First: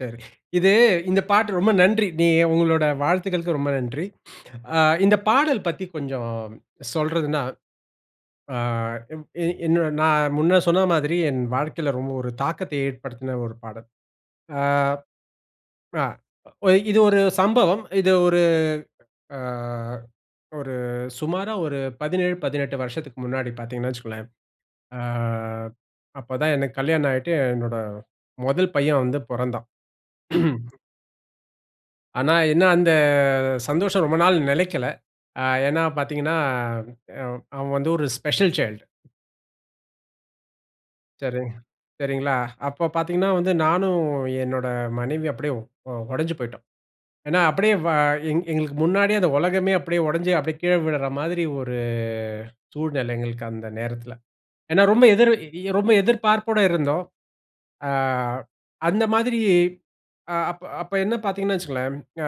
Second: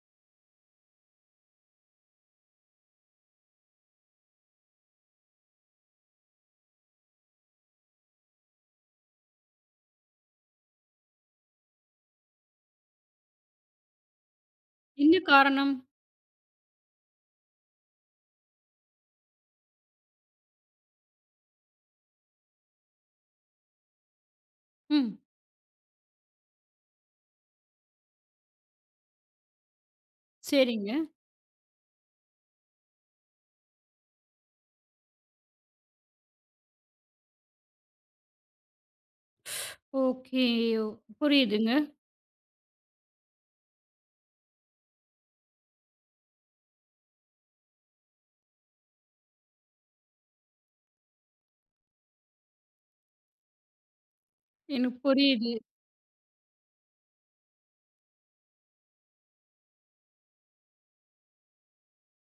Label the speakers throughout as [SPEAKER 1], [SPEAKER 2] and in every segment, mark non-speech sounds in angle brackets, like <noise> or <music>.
[SPEAKER 1] சரி. இது இந்த பாட்டு ரொம்ப நன்றி. நீ உங்களோட வாழ்த்துக்களுக்கு ரொம்ப நன்றி. <sniffs> ஆ இந்த பாடல் பத்தி கொஞ்சம் சொல்றதுன்னா அ என் நான் முன்ன சொன்ன மாதிரி என் வாழ்க்கையில ரொம்ப ஒரு தாக்கத்த ஏற்படுத்தின ஒரு பாடல். ஆ
[SPEAKER 2] என்ன காரணம்?
[SPEAKER 1] ஆ இது ஒரு சம்பவம். இது ஒரு அ ஒரு சுமாரா 17, 18 வருஷத்துக்கு முன்னாடி பார்த்தீங்கன்னா, வச்சுக்கோங்களேன். அ
[SPEAKER 2] ம்.
[SPEAKER 1] அப்ப தான் எனக்கு கல்யாணம் ஆயிட்டு என்னோட முதல் பையன் வந்து பொறந்தான். <clears throat>
[SPEAKER 2] சரிங்க.
[SPEAKER 1] ஆனா என்ன அந்த சந்தோஷம் ரொம்ப நாள் நெலைக்கல. அ ஏன்னா பார்த்தீங்கன்னா, அ அவன் வந்து ஒரு ஸ்பெஷல் சைல்ட்.
[SPEAKER 2] <shushes> ஓகே ஓ.
[SPEAKER 1] சரிங்க.
[SPEAKER 2] புரியுதுங்க.
[SPEAKER 1] சரிங்களா. அப்போ பார்த்தீங்கன்னா வந்து "நானும் என்னோட மனைவியும் அப்படியே ஓ ஓடஞ்சு போய்ட்டோம்." ஏன்னா, அப்படியே வ எங் எங்களுக்கு முன்னாடியே அந்த உலகமே அப்படியே உடைஞ்சு அப்படியே கீழே விழுற மாதிரி ஒரு சூழ்நிலை. எங்களுக்கு அந்த நேரத்தில. ஏன்னா
[SPEAKER 2] எனக்கு
[SPEAKER 1] ரொம்ப எதிர்
[SPEAKER 2] புரியுது.
[SPEAKER 1] ரொம்ப எதிர்பார்ப்போடு இருந்தோம். ஆ அந்த மாதிரி அ அப் அப்ப என்ன பார்த்தீங்கன்னா வச்சுக்கோங்களேன், அ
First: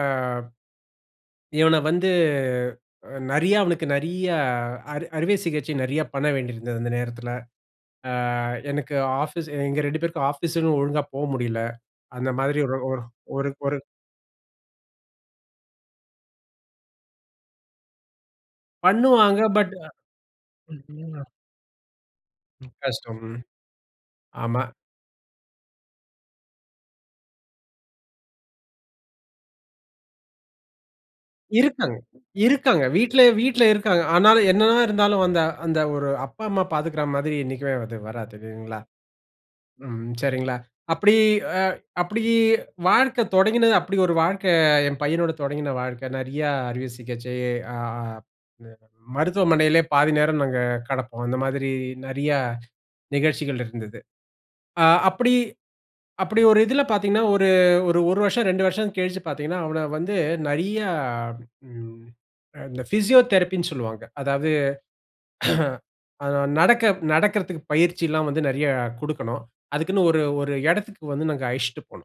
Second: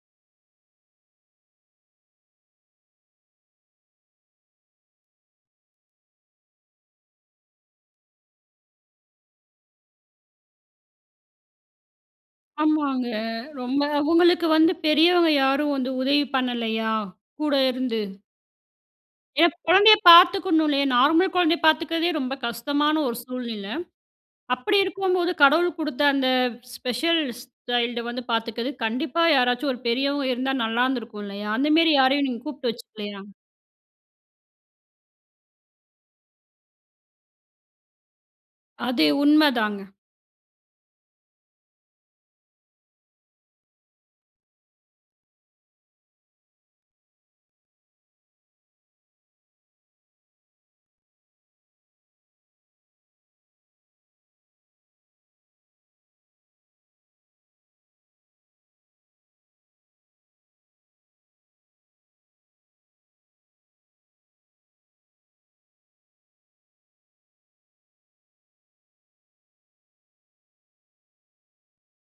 [SPEAKER 1] இவன வந்து நிறைய அவனுக்கு நிறைய அறு அறுவை சிகிச்சை நிறைய பண்ண வேண்டியிருந்தது அந்த நேரத்தில. ஆ எனக்கு ஆபீஸ், எங்க 2 பேருக்கும் ஆபீஸ்னு ஒழுங்கா போ முடியல. அந்த மாதிரி ஒரு
[SPEAKER 2] ஆமாங்க.
[SPEAKER 1] ஒரு ஒரு
[SPEAKER 2] ரொம்ப அவங்களுக்கு வந்து பெரியவங்க யாரும் வந்து உதவி பண்ணலையா? கூட இருந்து.
[SPEAKER 1] பண்ணுவாங்க
[SPEAKER 2] ஏன்னா
[SPEAKER 1] பட்.
[SPEAKER 2] குழந்தையை பார்த்துக்கணும் இல்லையே,
[SPEAKER 1] <unintelligible>
[SPEAKER 2] நார்மல் குழந்தையை பார்த்துக்கிறதே ரொம்ப கஷ்டமான ஒரு
[SPEAKER 1] கஷ்டம். ம்.
[SPEAKER 2] சூழ்நிலை.
[SPEAKER 1] ஆமா.
[SPEAKER 2] அப்படி இருக்கும்போது கடவுள் கொடுத்த அந்த ஸ்பெஷல் ஸ்டைல்டை வந்து பார்த்துக்கிறது கண்டிப்பா யாராச்சும் ஒரு பெரியவங்க இருந்தா நல்லா இருந்துருக்கும் இல்லையா? அந்தமாதிரி
[SPEAKER 1] இருக்காங்க.
[SPEAKER 2] யாரையும் நீங்க கூப்பிட்டு
[SPEAKER 1] இருக்காங்க.
[SPEAKER 2] வச்சுக்கலையா?
[SPEAKER 1] வீட்ல வீட்ல இருக்காங்க. ஆனாலும் என்ன தான் இருந்தாலும் அந்த அந்த ஒரு அப்பா, அம்மா பார்த்துக்கிற மாதிரி என்னைக்குமே வராதுங்களா.
[SPEAKER 2] அது உண்மைதாங்க.
[SPEAKER 1] ம். சரிங்களா? அப்படி அ அப்படி வாழ்க்கை தொடங்கினது அப்படி ஒரு வாழ்க்கை என் பையனோட தொடங்கின வாழ்க்கை நிறைய அறுவை சிகிச்சை. ஆ மருத்துவமனையிலயே பாதி நேரம் நாங்க கெடப்போம். அந்த மாதிரி நிறைய நிகழ்ச்சிகள் இருந்தது. ஆ அப்படி அப்படி ஒரு இதில பார்த்தீங்கன்னா, ஒரு ஒரு ஒரு வருஷம் 2 வருஷம் கழிச்சு பார்த்தீங்கன்னா, அவனை வந்து நிறைய ம் இந்த பிசியோதெரபி ன்னு சொல்வாக. அதாவது <clears throat> அது நடக்க நடக்கிறதுக்கு பயிற்சி எல்லாம் வந்து நிறைய கொடுக்கணும். அதுக்குன்னு ஒரு ஒரு இடத்துக்கு வந்து நாங்க அழச்சுட்டு போனோம்.